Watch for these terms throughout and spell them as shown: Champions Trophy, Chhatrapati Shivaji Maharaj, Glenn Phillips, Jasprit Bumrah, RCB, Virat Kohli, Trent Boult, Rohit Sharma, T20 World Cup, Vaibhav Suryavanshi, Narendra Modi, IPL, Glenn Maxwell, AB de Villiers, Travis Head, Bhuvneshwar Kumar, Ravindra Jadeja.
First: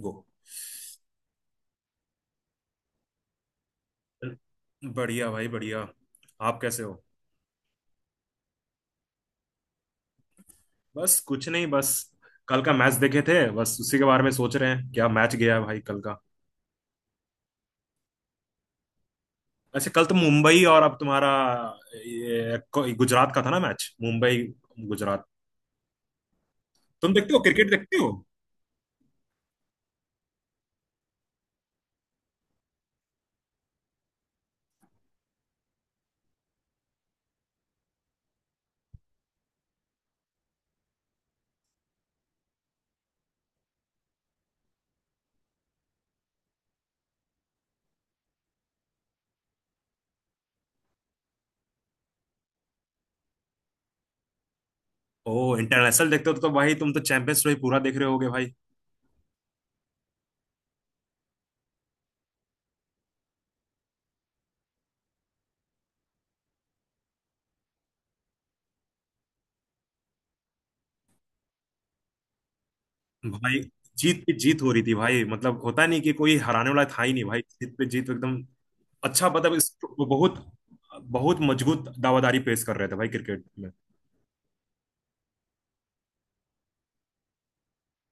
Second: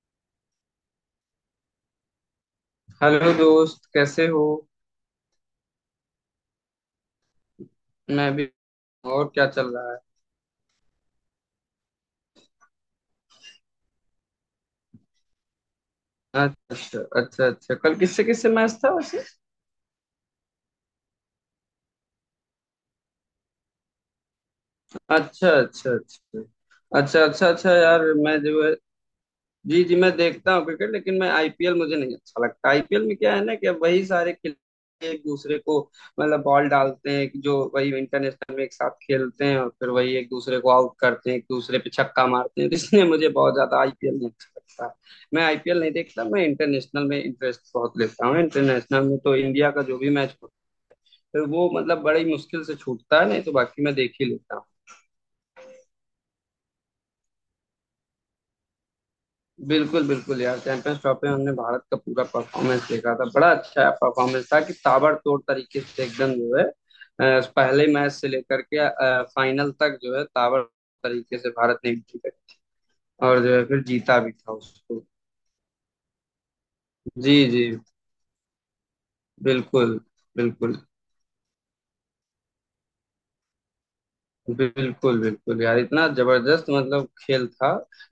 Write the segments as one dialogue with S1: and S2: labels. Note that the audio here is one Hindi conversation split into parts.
S1: गो।
S2: हेलो दोस्त, कैसे हो?
S1: बढ़िया भाई, बढ़िया। आप कैसे हो?
S2: मैं भी। और क्या चल रहा है?
S1: बस कुछ नहीं, बस कल का मैच देखे थे, बस उसी के बारे में सोच रहे हैं। क्या मैच गया है भाई कल का।
S2: अच्छा, अच्छा, अच्छा। कल किससे किससे मैच था वैसे?
S1: अच्छा, कल तो मुंबई और अब तुम्हारा, ये गुजरात का था ना मैच, मुंबई गुजरात।
S2: अच्छा, अच्छा, अच्छा।
S1: तुम
S2: अच्छा,
S1: देखते हो,
S2: अच्छा,
S1: क्रिकेट
S2: अच्छा।
S1: देखते
S2: यार,
S1: हो?
S2: मैं जो है जी, जी, मैं देखता हूँ क्रिकेट, लेकिन मैं आईपीएल मुझे नहीं अच्छा लगता। आईपीएल में क्या है ना कि अब वही सारे खिलाड़ी एक दूसरे को मतलब बॉल डालते हैं कि जो वही इंटरनेशनल में एक साथ खेलते हैं, और फिर वही एक दूसरे को आउट करते हैं, एक दूसरे पे छक्का मारते हैं। तो इसलिए मुझे बहुत ज्यादा आईपीएल नहीं अच्छा लगता। मैं आईपीएल नहीं देखता, मैं इंटरनेशनल में इंटरेस्ट बहुत लेता हूँ। इंटरनेशनल में तो इंडिया का जो भी मैच हो, फिर वो मतलब बड़ी मुश्किल से छूटता है, नहीं तो बाकी मैं देख ही लेता हूँ।
S1: ओ। इंटरनेशनल देखते हो तो भाई तुम तो चैंपियंस ट्रॉफी पूरा देख रहे होगे भाई।
S2: बिल्कुल, बिल्कुल यार, चैंपियंस ट्रॉफी में हमने भारत का पूरा परफॉर्मेंस देखा था। बड़ा अच्छा परफॉर्मेंस था कि ताबड़तोड़ तरीके से एकदम जो है पहले मैच से लेकर के फाइनल तक जो है ताबड़ तरीके से भारत ने एंट्री करी, और जो
S1: भाई,
S2: है फिर जीता
S1: जीत
S2: भी
S1: पे
S2: था
S1: जीत हो रही थी
S2: उसको।
S1: भाई, मतलब होता नहीं कि कोई हराने वाला था ही नहीं भाई,
S2: जी जी।
S1: जीत पे जीत एकदम। अच्छा मतलब, इस
S2: बिल्कुल।
S1: वो बहुत
S2: बिल्कुल।
S1: बहुत मजबूत दावादारी पेश कर रहे थे भाई क्रिकेट में।
S2: बिल्कुल, बिल्कुल यार, इतना जबरदस्त मतलब खेल था।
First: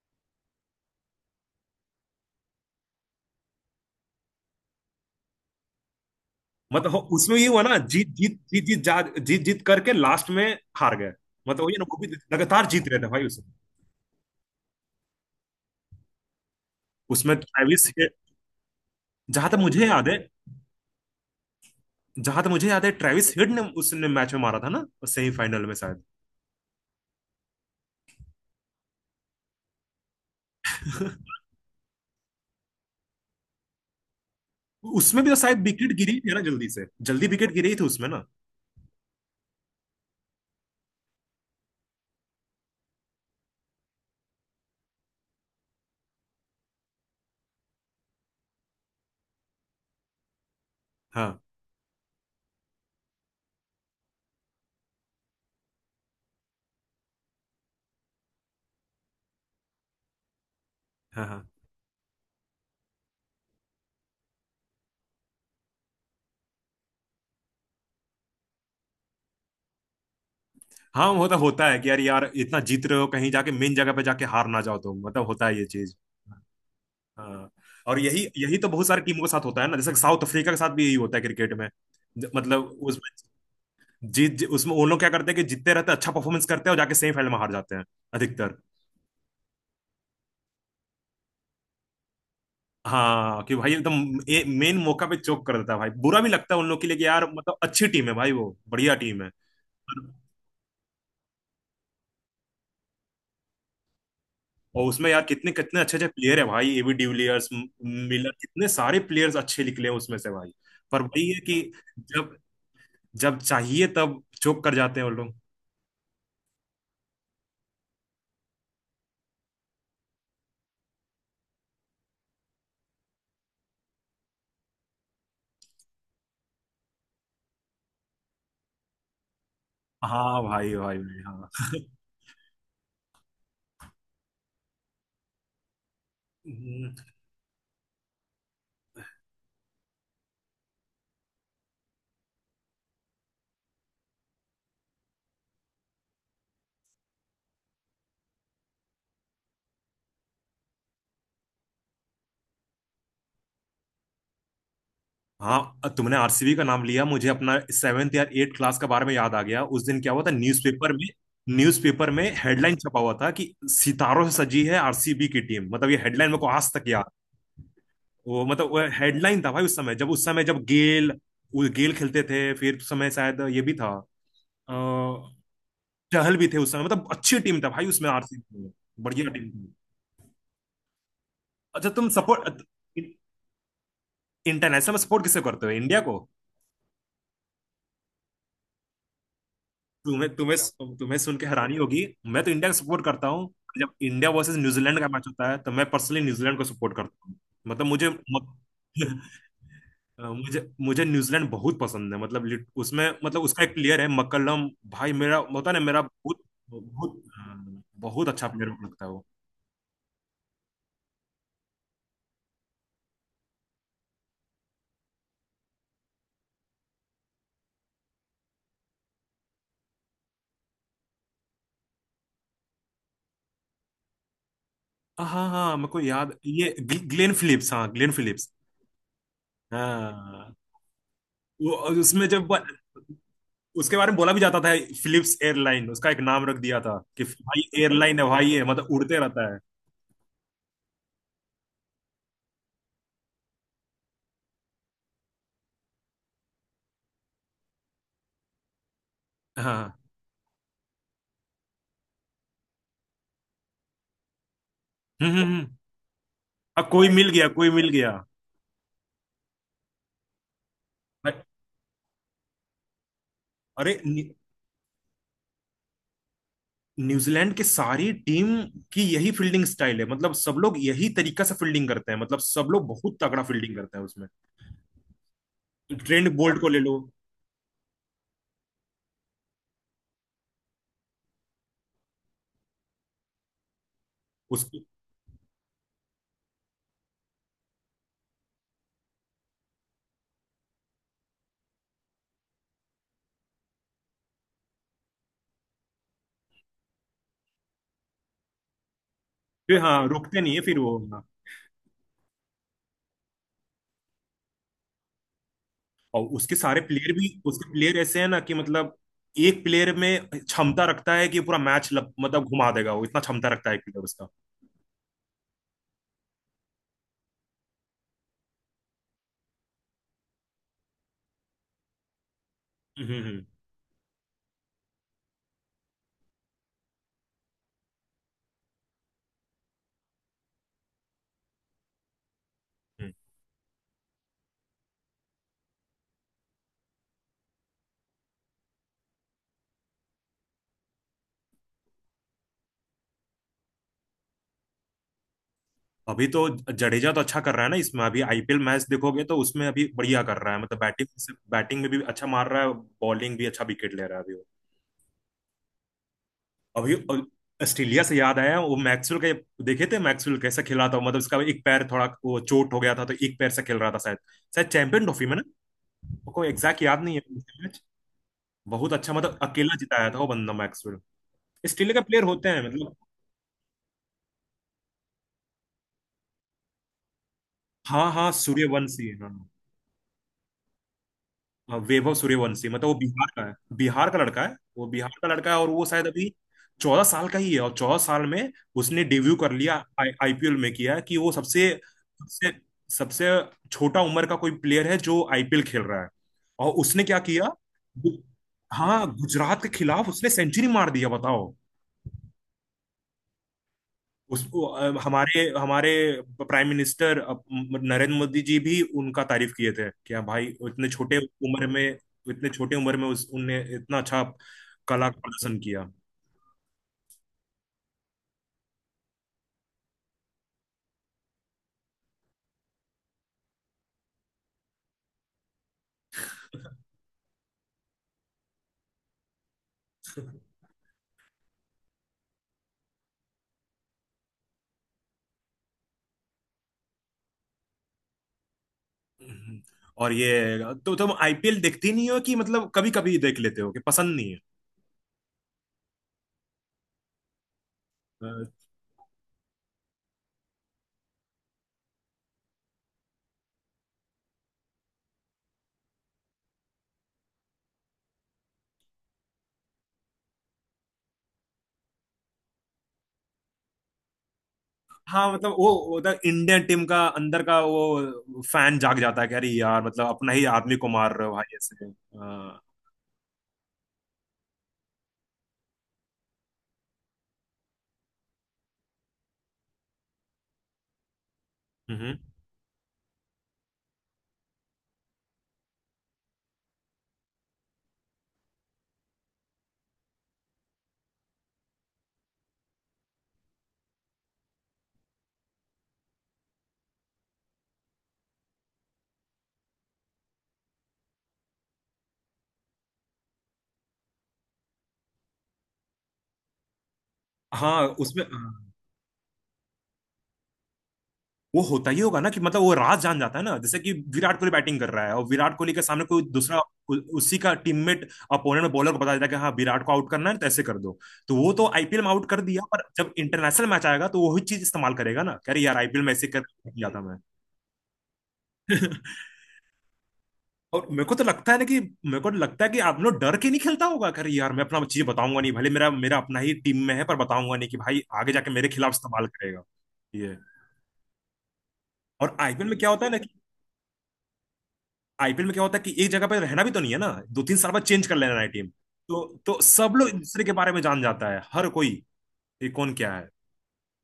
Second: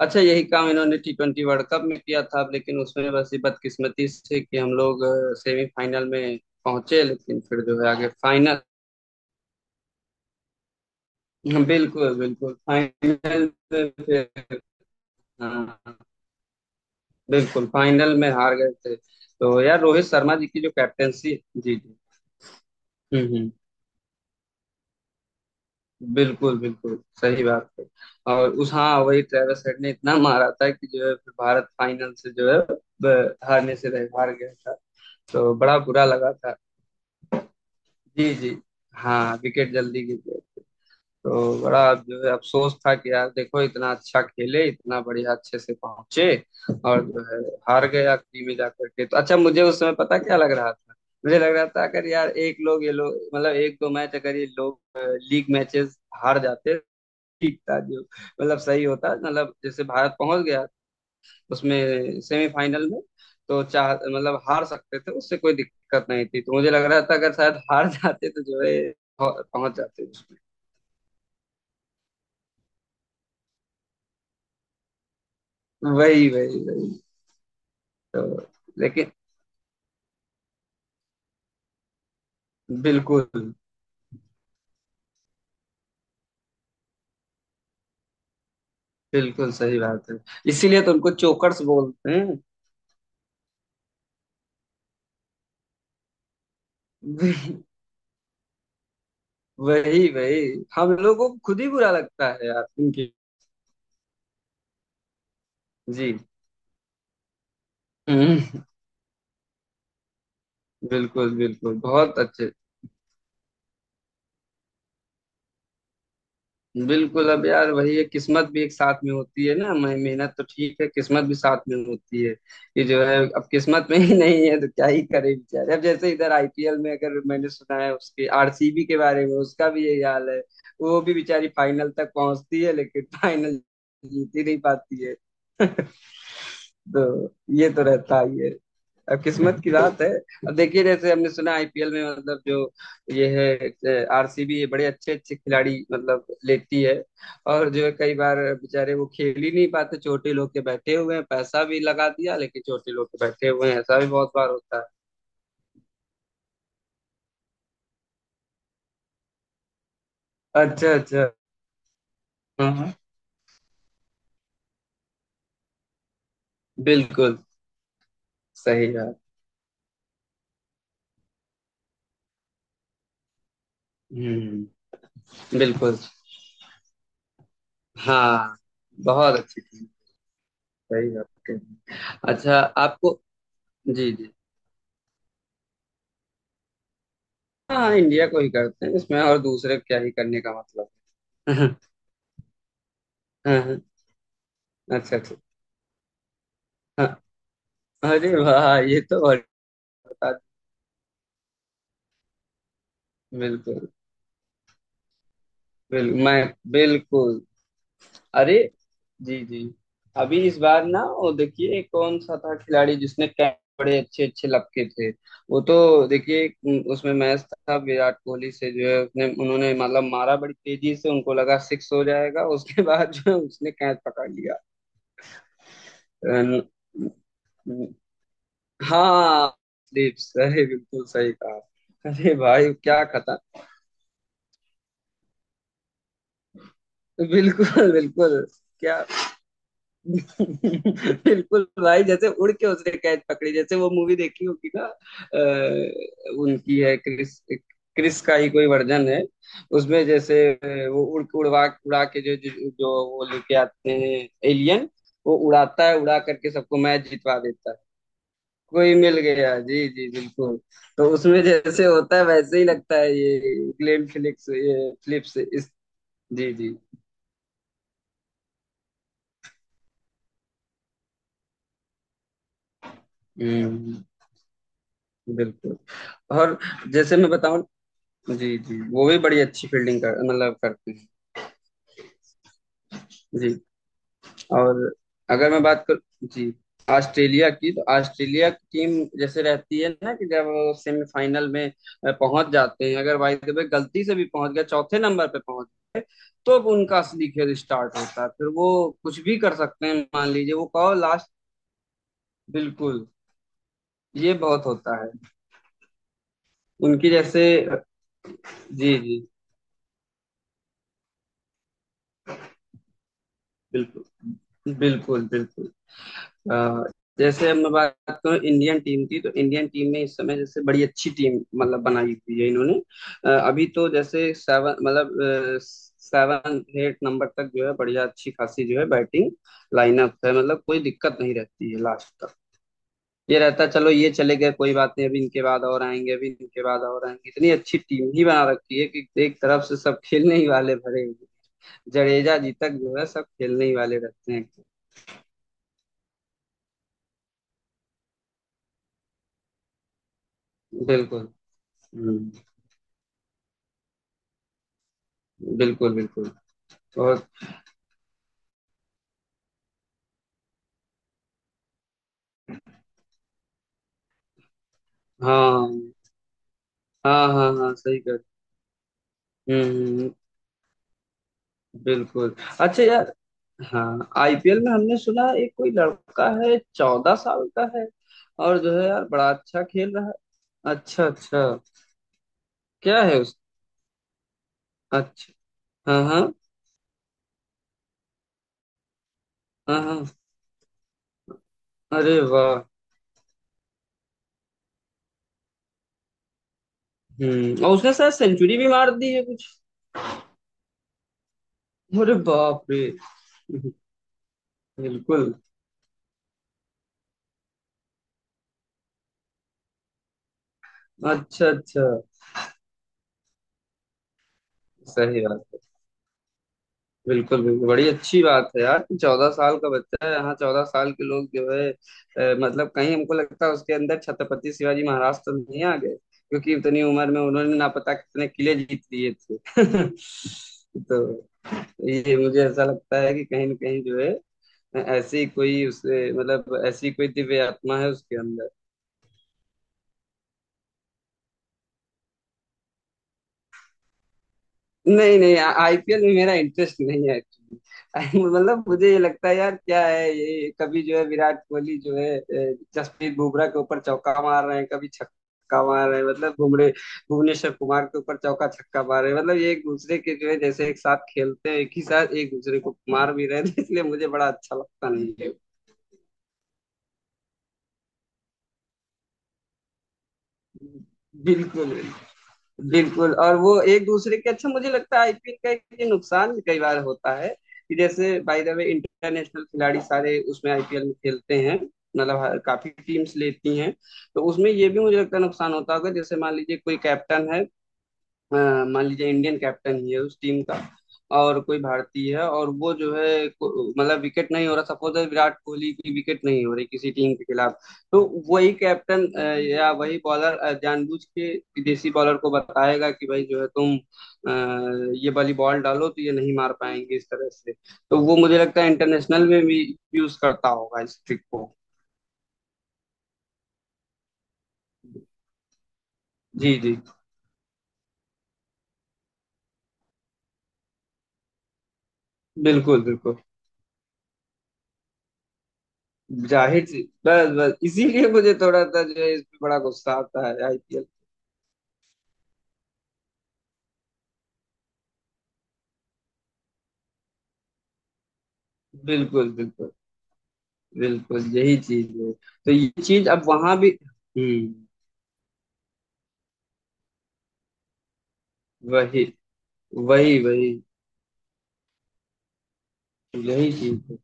S2: अच्छा, यही काम इन्होंने T20 वर्ल्ड कप में किया था, लेकिन उसमें बस ये बदकिस्मती से कि हम लोग सेमीफाइनल में
S1: मतलब
S2: पहुंचे,
S1: उसमें
S2: लेकिन
S1: ये
S2: फिर
S1: हुआ ना,
S2: जो है
S1: जीत
S2: आगे
S1: जीत
S2: फाइनल।
S1: जीत जीत जा जीत जीत करके लास्ट में हार गए। मतलब
S2: हाँ,
S1: वही ना, वो भी
S2: बिल्कुल, बिल्कुल।
S1: लगातार जीत रहे थे भाई
S2: फाइनल
S1: उसमें
S2: में फिर हाँ,
S1: उसमें
S2: बिल्कुल
S1: ट्रेविस।
S2: फाइनल में हार गए थे।
S1: जहां तक
S2: तो यार,
S1: मुझे
S2: रोहित
S1: याद है
S2: शर्मा जी की जो कैप्टेंसी जी जी
S1: जहां तक मुझे याद है,
S2: हम्म,
S1: ट्रेविस हेड
S2: हम्म।
S1: ने उसने मैच में मारा था ना, सेमीफाइनल में शायद।
S2: बिल्कुल, बिल्कुल सही बात है। और उस हाँ, वही ट्रेविस हेड ने इतना मारा था कि जो है फिर भारत फाइनल से जो है हारने से रह हार गया था।
S1: उसमें भी तो
S2: तो
S1: शायद
S2: बड़ा
S1: विकेट
S2: बुरा
S1: गिरी
S2: लगा
S1: थी ना,
S2: था।
S1: जल्दी से जल्दी विकेट गिरी थी उसमें ना।
S2: जी जी। हाँ, विकेट जल्दी गिर गए। तो बड़ा जो है अफसोस था कि यार देखो, इतना अच्छा खेले, इतना बढ़िया अच्छे से पहुंचे, और जो है हार गए आखिरी में जाकर के। तो अच्छा, मुझे उस समय पता क्या लग रहा था, मुझे
S1: हाँ
S2: लग रहा था अगर यार एक लोग ये लोग मतलब एक दो मैच अगर ये लोग लीग मैचेस हार जाते, ठीक था। जो मतलब सही होता, मतलब जैसे भारत पहुंच गया
S1: हाँ हाँ
S2: उसमें सेमीफाइनल में, तो चाह मतलब हार सकते थे, उससे कोई दिक्कत नहीं थी। तो मुझे लग रहा था अगर शायद हार जाते तो जो है पहुंच जाते उसमें।
S1: हाँ, वो तो होता है कि यार यार, इतना जीत रहे हो, कहीं जाके मेन जगह पे जाके हार ना जाओ तुम, मतलब होता है ये चीज।
S2: वही, वही, वही।
S1: हाँ, और
S2: तो
S1: यही यही तो बहुत सारी
S2: लेकिन
S1: टीमों के साथ होता है ना, जैसे साउथ अफ्रीका के साथ भी यही होता है क्रिकेट में। मतलब उसमें,
S2: बिल्कुल,
S1: उसमें वो लोग क्या करते हैं कि जीतते रहते हैं, अच्छा परफॉर्मेंस करते हैं और जाके सेमीफाइनल में हार जाते हैं अधिकतर।
S2: बिल्कुल सही बात है। इसीलिए तो उनको चोकर्स बोलते हैं।
S1: हाँ, कि भाई एकदम मेन मौका पे चोक कर देता है भाई। बुरा भी लगता है उन लोग के लिए कि यार, मतलब अच्छी टीम है भाई, वो बढ़िया टीम है।
S2: वही, वही, वही, हम लोगों को खुद ही बुरा लगता है यार इनकी।
S1: और उसमें यार, कितने कितने अच्छे अच्छे
S2: जी।
S1: प्लेयर है भाई, एबी डिविलियर्स, मिलर,
S2: हम्म,
S1: कितने सारे प्लेयर्स अच्छे निकले हैं उसमें से भाई। पर वही
S2: बिल्कुल,
S1: है कि
S2: बिल्कुल बहुत
S1: जब
S2: अच्छे।
S1: जब चाहिए तब चोक कर जाते हैं वो लोग।
S2: बिल्कुल। अब यार वही है, किस्मत भी एक साथ में होती है ना। मैं मेहनत तो ठीक है, किस्मत भी साथ में होती है। ये जो है अब किस्मत में ही नहीं है तो क्या ही करे बेचारे। अब जैसे इधर आईपीएल में अगर मैंने सुना है उसके आरसीबी के बारे में, उसका भी यही हाल है।
S1: हाँ भाई भाई
S2: वो भी
S1: भाई,
S2: बेचारी
S1: हाँ,
S2: फाइनल तक पहुंचती है, लेकिन फाइनल जीत ही नहीं पाती है।
S1: हम्म,
S2: तो ये तो रहता ही है। अब किस्मत की बात है। अब देखिए, जैसे हमने सुना आईपीएल में मतलब जो ये है आरसीबी, ये बड़े अच्छे अच्छे खिलाड़ी मतलब लेती है, और जो है कई बार बेचारे वो खेल ही नहीं पाते। छोटे लोग के बैठे हुए हैं, पैसा भी लगा दिया, लेकिन छोटे लोग के बैठे हुए हैं, ऐसा भी बहुत बार होता
S1: हाँ। तुमने आरसीबी का नाम लिया, मुझे अपना सेवेंथ या एट क्लास के बारे में याद आ गया। उस दिन क्या हुआ था
S2: है।
S1: न्यूज़पेपर
S2: अच्छा,
S1: में।
S2: अच्छा।
S1: न्यूज़पेपर में
S2: हाँ,
S1: हेडलाइन
S2: हाँ,
S1: छपा हुआ था कि सितारों से सजी है आरसीबी की टीम, मतलब ये हेडलाइन मेरे को आज तक याद।
S2: बिल्कुल
S1: वो मतलब वो
S2: सही बात।
S1: हेडलाइन था भाई उस समय जब गेल, वो गेल खेलते थे। फिर उस समय शायद ये भी था, अ,
S2: हम्म। बिल्कुल।
S1: चहल भी थे उस समय। मतलब अच्छी टीम था भाई उसमें,
S2: हाँ,
S1: आरसीबी में। बढ़िया
S2: बहुत
S1: टीम
S2: अच्छी
S1: थी।
S2: थी। सही बात
S1: अच्छा,
S2: कही।
S1: तुम
S2: अच्छा,
S1: सपोर्ट
S2: आपको जी जी
S1: इंटरनेशनल सपोर्ट किसे करते हो? इंडिया को?
S2: हाँ, इंडिया को ही करते हैं इसमें और दूसरे क्या ही
S1: तुम्हें
S2: करने
S1: तुम्हें
S2: का मतलब
S1: तुम्हें सुन के
S2: है।
S1: हैरानी होगी। मैं तो इंडिया को सपोर्ट करता हूँ।
S2: हाँ, हाँ,
S1: जब इंडिया वर्सेस न्यूजीलैंड का
S2: अच्छा,
S1: मैच
S2: अच्छा।
S1: होता है, तो मैं पर्सनली न्यूजीलैंड को सपोर्ट
S2: हाँ।
S1: करता हूँ। मतलब मुझे,
S2: अरे वाह, ये तो और बता।
S1: मुझे मुझे न्यूजीलैंड बहुत पसंद है। मतलब उसमें, मतलब उसका एक
S2: बिल्कुल,
S1: प्लेयर है मक्कलम, भाई मेरा होता है ना, मेरा
S2: बिल्कुल
S1: बहुत
S2: मैं
S1: बहुत
S2: बिल्कुल।
S1: बहुत अच्छा
S2: अरे,
S1: प्लेयर लगता है वो।
S2: जी जी। अभी इस बार ना वो देखिए कौन सा था खिलाड़ी जिसने कैच बड़े अच्छे अच्छे लपके थे, वो तो देखिए उसमें मैच था विराट कोहली से, जो है उसने उन्होंने मतलब मारा बड़ी तेजी से, उनको लगा सिक्स हो जाएगा, उसके बाद जो है उसने कैच पकड़ लिया।
S1: हाँ हाँ हाँ, मेरे को याद,
S2: रन
S1: ये ग्लेन फिलिप्स। हाँ, ग्लेन फिलिप्स।
S2: हाँ। स्लीप्स,
S1: हाँ,
S2: अरे बिल्कुल सही कहा।
S1: वो और उसमें
S2: अरे
S1: जब
S2: भाई क्या खता।
S1: उसके बारे में बोला भी जाता था। फिलिप्स एयरलाइन उसका एक नाम रख दिया था कि भाई
S2: बिल्कुल,
S1: एयरलाइन है
S2: बिल्कुल।
S1: भाई, है मतलब
S2: क्या
S1: उड़ते रहता है।
S2: बिल्कुल भाई, जैसे उड़ के उसने कैच पकड़ी, जैसे वो मूवी देखी होगी ना उनकी है क्रिस, क्रिस का ही कोई वर्जन है,
S1: हाँ,
S2: उसमें जैसे वो उड़ के उड़वा उड़ा के जो जो जो वो लेके आते हैं एलियन,
S1: हम्म
S2: वो
S1: हम्म हम्म।
S2: उड़ाता है, उड़ा करके सबको
S1: अब कोई
S2: मैच
S1: मिल
S2: जितवा
S1: गया, कोई
S2: देता है।
S1: मिल गया।
S2: कोई मिल गया जी जी बिल्कुल। तो उसमें जैसे होता है वैसे ही लगता है ये
S1: अरे,
S2: ग्लेन फिलिप्स, ये फिलिप्स इस जी जी।
S1: न्यूजीलैंड की सारी टीम की यही फील्डिंग स्टाइल है, मतलब सब लोग यही तरीका से फील्डिंग करते हैं, मतलब सब लोग बहुत तगड़ा फील्डिंग करते
S2: हम्म,
S1: हैं उसमें।
S2: बिल्कुल।
S1: ट्रेंट
S2: और
S1: बोल्ट को ले लो
S2: जैसे मैं बताऊं, जी जी, वो भी बड़ी अच्छी फील्डिंग कर मतलब करते हैं। जी।
S1: उसको।
S2: और अगर मैं बात कर जी ऑस्ट्रेलिया की, तो ऑस्ट्रेलिया की टीम जैसे रहती है ना कि जब वो सेमीफाइनल में पहुंच जाते हैं, अगर बाय द वे गलती से भी पहुंच गए चौथे नंबर पे पहुंच गए, तो अब उनका असली खेल स्टार्ट होता है, फिर वो कुछ भी कर
S1: फिर
S2: सकते हैं।
S1: हाँ,
S2: मान
S1: रुकते नहीं
S2: लीजिए
S1: है
S2: वो
S1: फिर
S2: कहो
S1: वो, हाँ।
S2: लास्ट। बिल्कुल। ये बहुत होता है।
S1: और
S2: उनकी जैसे
S1: उसके प्लेयर ऐसे हैं ना कि मतलब,
S2: जी जी,
S1: एक प्लेयर में क्षमता रखता है कि पूरा मैच मतलब घुमा देगा, वो इतना क्षमता रखता है
S2: बिल्कुल,
S1: प्लेयर उसका।
S2: बिल्कुल, बिल्कुल। अ, जैसे अब मैं बात करूँ इंडियन टीम की, तो इंडियन टीम में इस समय जैसे बड़ी अच्छी टीम मतलब बनाई हुई है इन्होंने।
S1: हम्म हम्म,
S2: अभी तो जैसे सेवन मतलब सेवन एट नंबर तक जो है बढ़िया अच्छी खासी जो है बैटिंग लाइनअप है, मतलब कोई दिक्कत नहीं रहती है लास्ट तक।
S1: हम्म।
S2: ये रहता है, चलो ये चले गए कोई बात नहीं, अभी इनके बाद और आएंगे, अभी इनके बाद और आएंगे। इतनी अच्छी टीम ही बना रखी है कि एक तरफ से सब खेलने ही वाले भरे हुए हैं। जडेजा जी तक जो है सब खेलने ही वाले रहते हैं।
S1: अभी तो जडेजा तो अच्छा कर रहा है ना इसमें। अभी आईपीएल मैच देखोगे तो उसमें अभी बढ़िया कर रहा है, मतलब
S2: बिल्कुल।
S1: बैटिंग बैटिंग में भी अच्छा
S2: हम्म,
S1: मार रहा है, बॉलिंग भी अच्छा विकेट ले रहा है अभी
S2: बिल्कुल, बिल्कुल।
S1: अभी।
S2: और
S1: ऑस्ट्रेलिया से याद आया, वो मैक्सवेल का देखे थे मैक्सवेल कैसा खेल रहा था, मतलब इसका एक पैर थोड़ा वो चोट हो गया था, तो एक पैर से खेल रहा था शायद। शायद चैंपियन ट्रॉफी में ना,
S2: हाँ,
S1: को एग्जैक्ट याद नहीं है।
S2: हाँ, हाँ, हाँ, सही कर।
S1: बहुत अच्छा, मतलब अकेला
S2: हम्म,
S1: जिताया था वो बंदा मैक्सवेल। ऑस्ट्रेलिया का प्लेयर
S2: बिल्कुल।
S1: होते हैं
S2: अच्छा
S1: मतलब।
S2: यार, हाँ, आईपीएल में हमने सुना एक कोई लड़का है 14 साल का है,
S1: हाँ हाँ,
S2: और जो है यार
S1: सूर्यवंशी, हाँ
S2: बड़ा
S1: हाँ।
S2: अच्छा खेल रहा है। अच्छा, अच्छा।
S1: हाँ, वैभव सूर्यवंशी, मतलब वो
S2: क्या है
S1: बिहार
S2: उस
S1: का है, बिहार का
S2: अच्छा।
S1: लड़का है। और वो
S2: हाँ,
S1: शायद अभी
S2: हाँ,
S1: 14 साल का ही है, और 14 साल में उसने डेब्यू कर लिया
S2: हाँ, हाँ।
S1: आईपीएल में। किया कि वो सबसे
S2: अरे
S1: सबसे
S2: वाह।
S1: सबसे छोटा उम्र का कोई प्लेयर है जो आईपीएल खेल रहा है। और उसने क्या किया?
S2: हम्म, और उसने शायद
S1: गु-
S2: सेंचुरी भी मार
S1: हाँ,
S2: दी है कुछ।
S1: गुजरात के खिलाफ उसने सेंचुरी मार दिया, बताओ।
S2: अरे बाप रे,
S1: उस,
S2: बिल्कुल।
S1: हमारे हमारे प्राइम मिनिस्टर नरेंद्र मोदी जी भी उनका तारीफ किए थे। क्या भाई,
S2: अच्छा, अच्छा।
S1: इतने छोटे उम्र में उस उनने इतना अच्छा कला का
S2: सही
S1: प्रदर्शन
S2: बात।
S1: किया।
S2: बिल्कुल, बिल्कुल, बड़ी अच्छी बात है यार कि 14 साल का बच्चा है, यहाँ 14 साल के लोग जो है मतलब कहीं हमको लगता है उसके अंदर छत्रपति शिवाजी महाराज तो नहीं आ गए, क्योंकि इतनी उम्र में उन्होंने ना पता कितने किले जीत लिए थे। तो ये मुझे ऐसा लगता है कि कहीं ना कहीं जो है ऐसी कोई उस मतलब ऐसी कोई दिव्य आत्मा है उसके अंदर।
S1: हम्म। और ये तो तुम आईपीएल देखती नहीं हो कि मतलब कभी कभी देख लेते हो कि पसंद नहीं है?
S2: नहीं, नहीं, आईपीएल में मेरा इंटरेस्ट नहीं है एक्चुअली।
S1: अ,
S2: मतलब मुझे ये लगता है यार क्या है ये कभी जो है विराट कोहली जो है जसप्रीत बुमराह के ऊपर चौका मार रहे हैं, कभी छक्का मार रहे हैं, मतलब बुमरे भुवनेश्वर कुमार के ऊपर चौका छक्का मार रहे हैं। मतलब ये एक दूसरे के जो है, जैसे एक साथ खेलते हैं, एक ही साथ एक दूसरे को मार भी रहे हैं। तो इसलिए मुझे बड़ा अच्छा लगता नहीं
S1: हाँ,
S2: है।
S1: मतलब वो, मतलब इंडियन टीम का अंदर का वो फैन जाग जाता है कि अरे यार, मतलब अपना ही आदमी को मार रहे हो भाई
S2: बिल्कुल,
S1: ऐसे,
S2: बिल्कुल। और वो एक दूसरे के अच्छा, मुझे लगता है आईपीएल का एक ये नुकसान भी कई बार होता है कि जैसे बाय द वे इंटरनेशनल खिलाड़ी सारे उसमें आईपीएल में खेलते हैं,
S1: हम्म,
S2: मतलब काफी टीम्स लेती हैं, तो उसमें ये भी मुझे लगता है नुकसान होता होगा। जैसे मान लीजिए कोई कैप्टन है, अ, मान लीजिए इंडियन कैप्टन ही है उस टीम का, और कोई भारतीय है और वो जो है मतलब विकेट नहीं हो रहा, सपोज है विराट कोहली की विकेट नहीं हो रही किसी टीम के खिलाफ, तो वही कैप्टन या वही बॉलर जानबूझ के विदेशी बॉलर को बताएगा कि भाई जो है तुम ये वाली बॉल डालो तो ये नहीं मार पाएंगे इस तरह से।
S1: हाँ,
S2: तो वो
S1: उसमें
S2: मुझे लगता है
S1: हाँ।
S2: इंटरनेशनल में भी यूज करता होगा इस ट्रिक को।
S1: वो होता ही होगा ना, कि मतलब वो राज जान जाता है ना, जैसे कि विराट कोहली बैटिंग कर रहा है और विराट कोहली के सामने कोई
S2: जी
S1: दूसरा,
S2: जी,
S1: उसी का टीममेट, अपोनेंट बॉलर को बता देता है कि हाँ विराट को आउट करना है तो ऐसे कर दो। तो वो तो आईपीएल में आउट कर दिया, पर
S2: बिल्कुल,
S1: जब
S2: बिल्कुल।
S1: इंटरनेशनल मैच आएगा तो वही चीज इस्तेमाल करेगा ना, कह रहे यार आईपीएल में ऐसे कर
S2: जाहिर सी
S1: दिया था मैं।
S2: बस, बस, इसीलिए मुझे थोड़ा सा जो है इसमें बड़ा गुस्सा आता है
S1: और
S2: आईपीएल।
S1: मेरे को लगता है कि, आप लोग डर के नहीं खेलता होगा, कह रहे यार मैं अपना चीज बताऊंगा नहीं, भले मेरा मेरा अपना ही टीम में है, पर बताऊंगा नहीं कि भाई आगे जाके मेरे खिलाफ इस्तेमाल
S2: बिल्कुल,
S1: करेगा।
S2: बिल्कुल।
S1: ये,
S2: बिल्कुल, यही चीज है।
S1: और
S2: तो ये चीज अब वहां भी हम्म।
S1: आईपीएल में क्या होता है कि, एक जगह पे रहना भी तो नहीं है ना, 2 3 साल बाद चेंज कर लेना है टीम।
S2: वही,
S1: तो सब लोग एक
S2: वही,
S1: दूसरे
S2: वही,
S1: के बारे में जान जाता है हर कोई, ये कौन क्या है।
S2: यही चीज है।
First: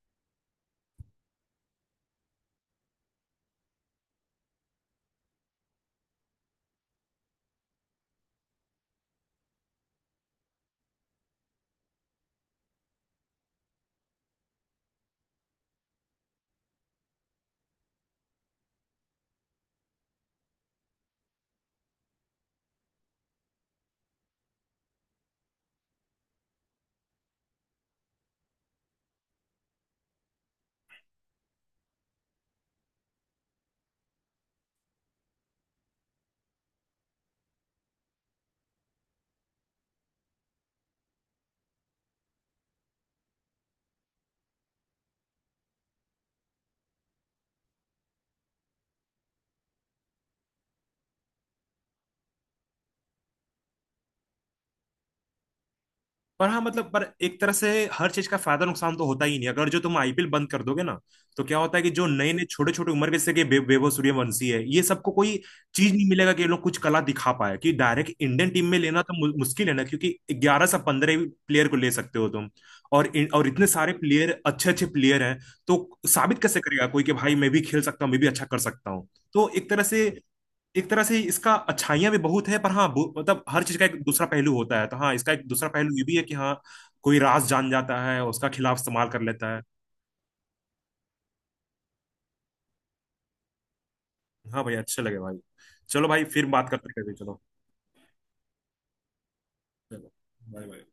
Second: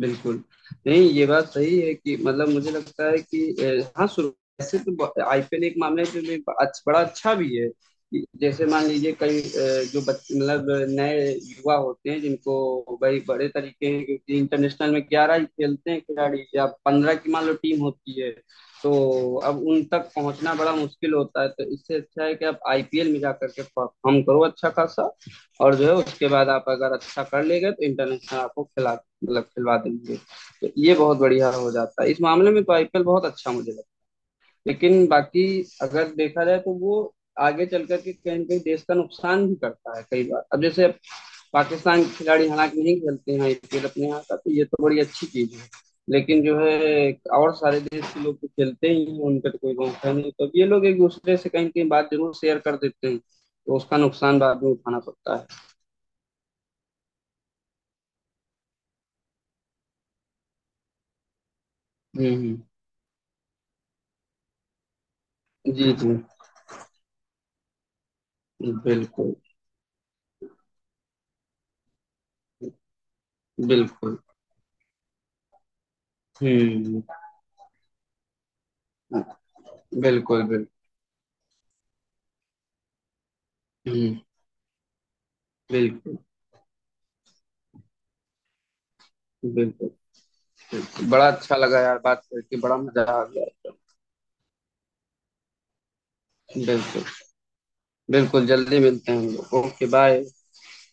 S2: बिल्कुल। नहीं, ये बात सही है कि मतलब मुझे लगता है कि हाँ शुरू ऐसे तो आईपीएल एक मामला है जो भी बड़ा अच्छा भी है कि जैसे मान लीजिए कई जो बच्चे मतलब नए युवा होते हैं, जिनको भाई बड़े तरीके हैं, क्योंकि इंटरनेशनल में 11 ही खेलते हैं खिलाड़ी, या 15 की मान लो टीम होती है। तो अब उन तक पहुंचना बड़ा मुश्किल होता है, तो इससे अच्छा है कि आप आईपीएल में जा करके परफॉर्म करो अच्छा खासा, और जो है उसके बाद आप अगर अच्छा कर लेंगे तो इंटरनेशनल आपको खिला मतलब खिलवा देंगे। तो ये बहुत बढ़िया हो जाता है इस मामले में, तो आईपीएल बहुत अच्छा मुझे लगता है। लेकिन बाकी अगर देखा जाए तो वो आगे चल करके कहीं ना कहीं देश का नुकसान भी करता है कई बार। अब जैसे पाकिस्तान के खिलाड़ी हालांकि नहीं खेलते हैं आईपीएल अपने यहाँ का, तो ये तो बड़ी अच्छी चीज है। लेकिन जो है और सारे देश के लोग तो खेलते ही हैं, उनका तो कोई मौका नहीं, तो अब ये लोग एक दूसरे से कहीं ना कहीं बात जरूर शेयर कर देते हैं, तो उसका नुकसान बाद में उठाना पड़ता है।
S1: पर हाँ मतलब, पर एक तरह से हर चीज का फायदा नुकसान तो होता ही नहीं, अगर जो तुम आईपीएल बंद कर दोगे ना। तो क्या होता है कि जो
S2: हम्म,
S1: नए नए
S2: हम्म।
S1: छोटे छोटे उम्र के, जैसे कि वैभव सूर्यवंशी है, ये सबको कोई चीज
S2: जी,
S1: नहीं
S2: जी।
S1: मिलेगा कि ये लोग कुछ कला दिखा पाए। कि डायरेक्ट इंडियन टीम में लेना तो
S2: बिल्कुल,
S1: मुश्किल है ना, क्योंकि 11 से 15 प्लेयर को ले सकते हो तुम। और इतने सारे
S2: बिल्कुल।
S1: प्लेयर, अच्छे अच्छे प्लेयर हैं। तो साबित कैसे करेगा कोई
S2: हुँ,
S1: कि भाई मैं भी खेल सकता हूँ, मैं भी अच्छा कर सकता हूँ। तो एक तरह से
S2: बिल्कुल, बिल्कुल।
S1: एक तरह से इसका अच्छाइयां भी बहुत है, पर हाँ मतलब हर चीज का एक
S2: हुँ,
S1: दूसरा पहलू होता है, तो हाँ, इसका एक दूसरा पहलू ये भी
S2: बिल्कुल,
S1: है कि हाँ, कोई राज जान जाता है और उसका खिलाफ इस्तेमाल कर लेता है।
S2: बिल्कुल, बिल्कुल। बड़ा अच्छा लगा यार बात करके, बड़ा मज़ा आ गया एकदम।
S1: हाँ भाई, अच्छे लगे भाई। चलो भाई, फिर बात करते हैं
S2: बिल्कुल,
S1: कभी। चलो,
S2: बिल्कुल जल्दी मिलते हैं हम लोग। ओके,
S1: चलो,
S2: बाय।
S1: Bye bye.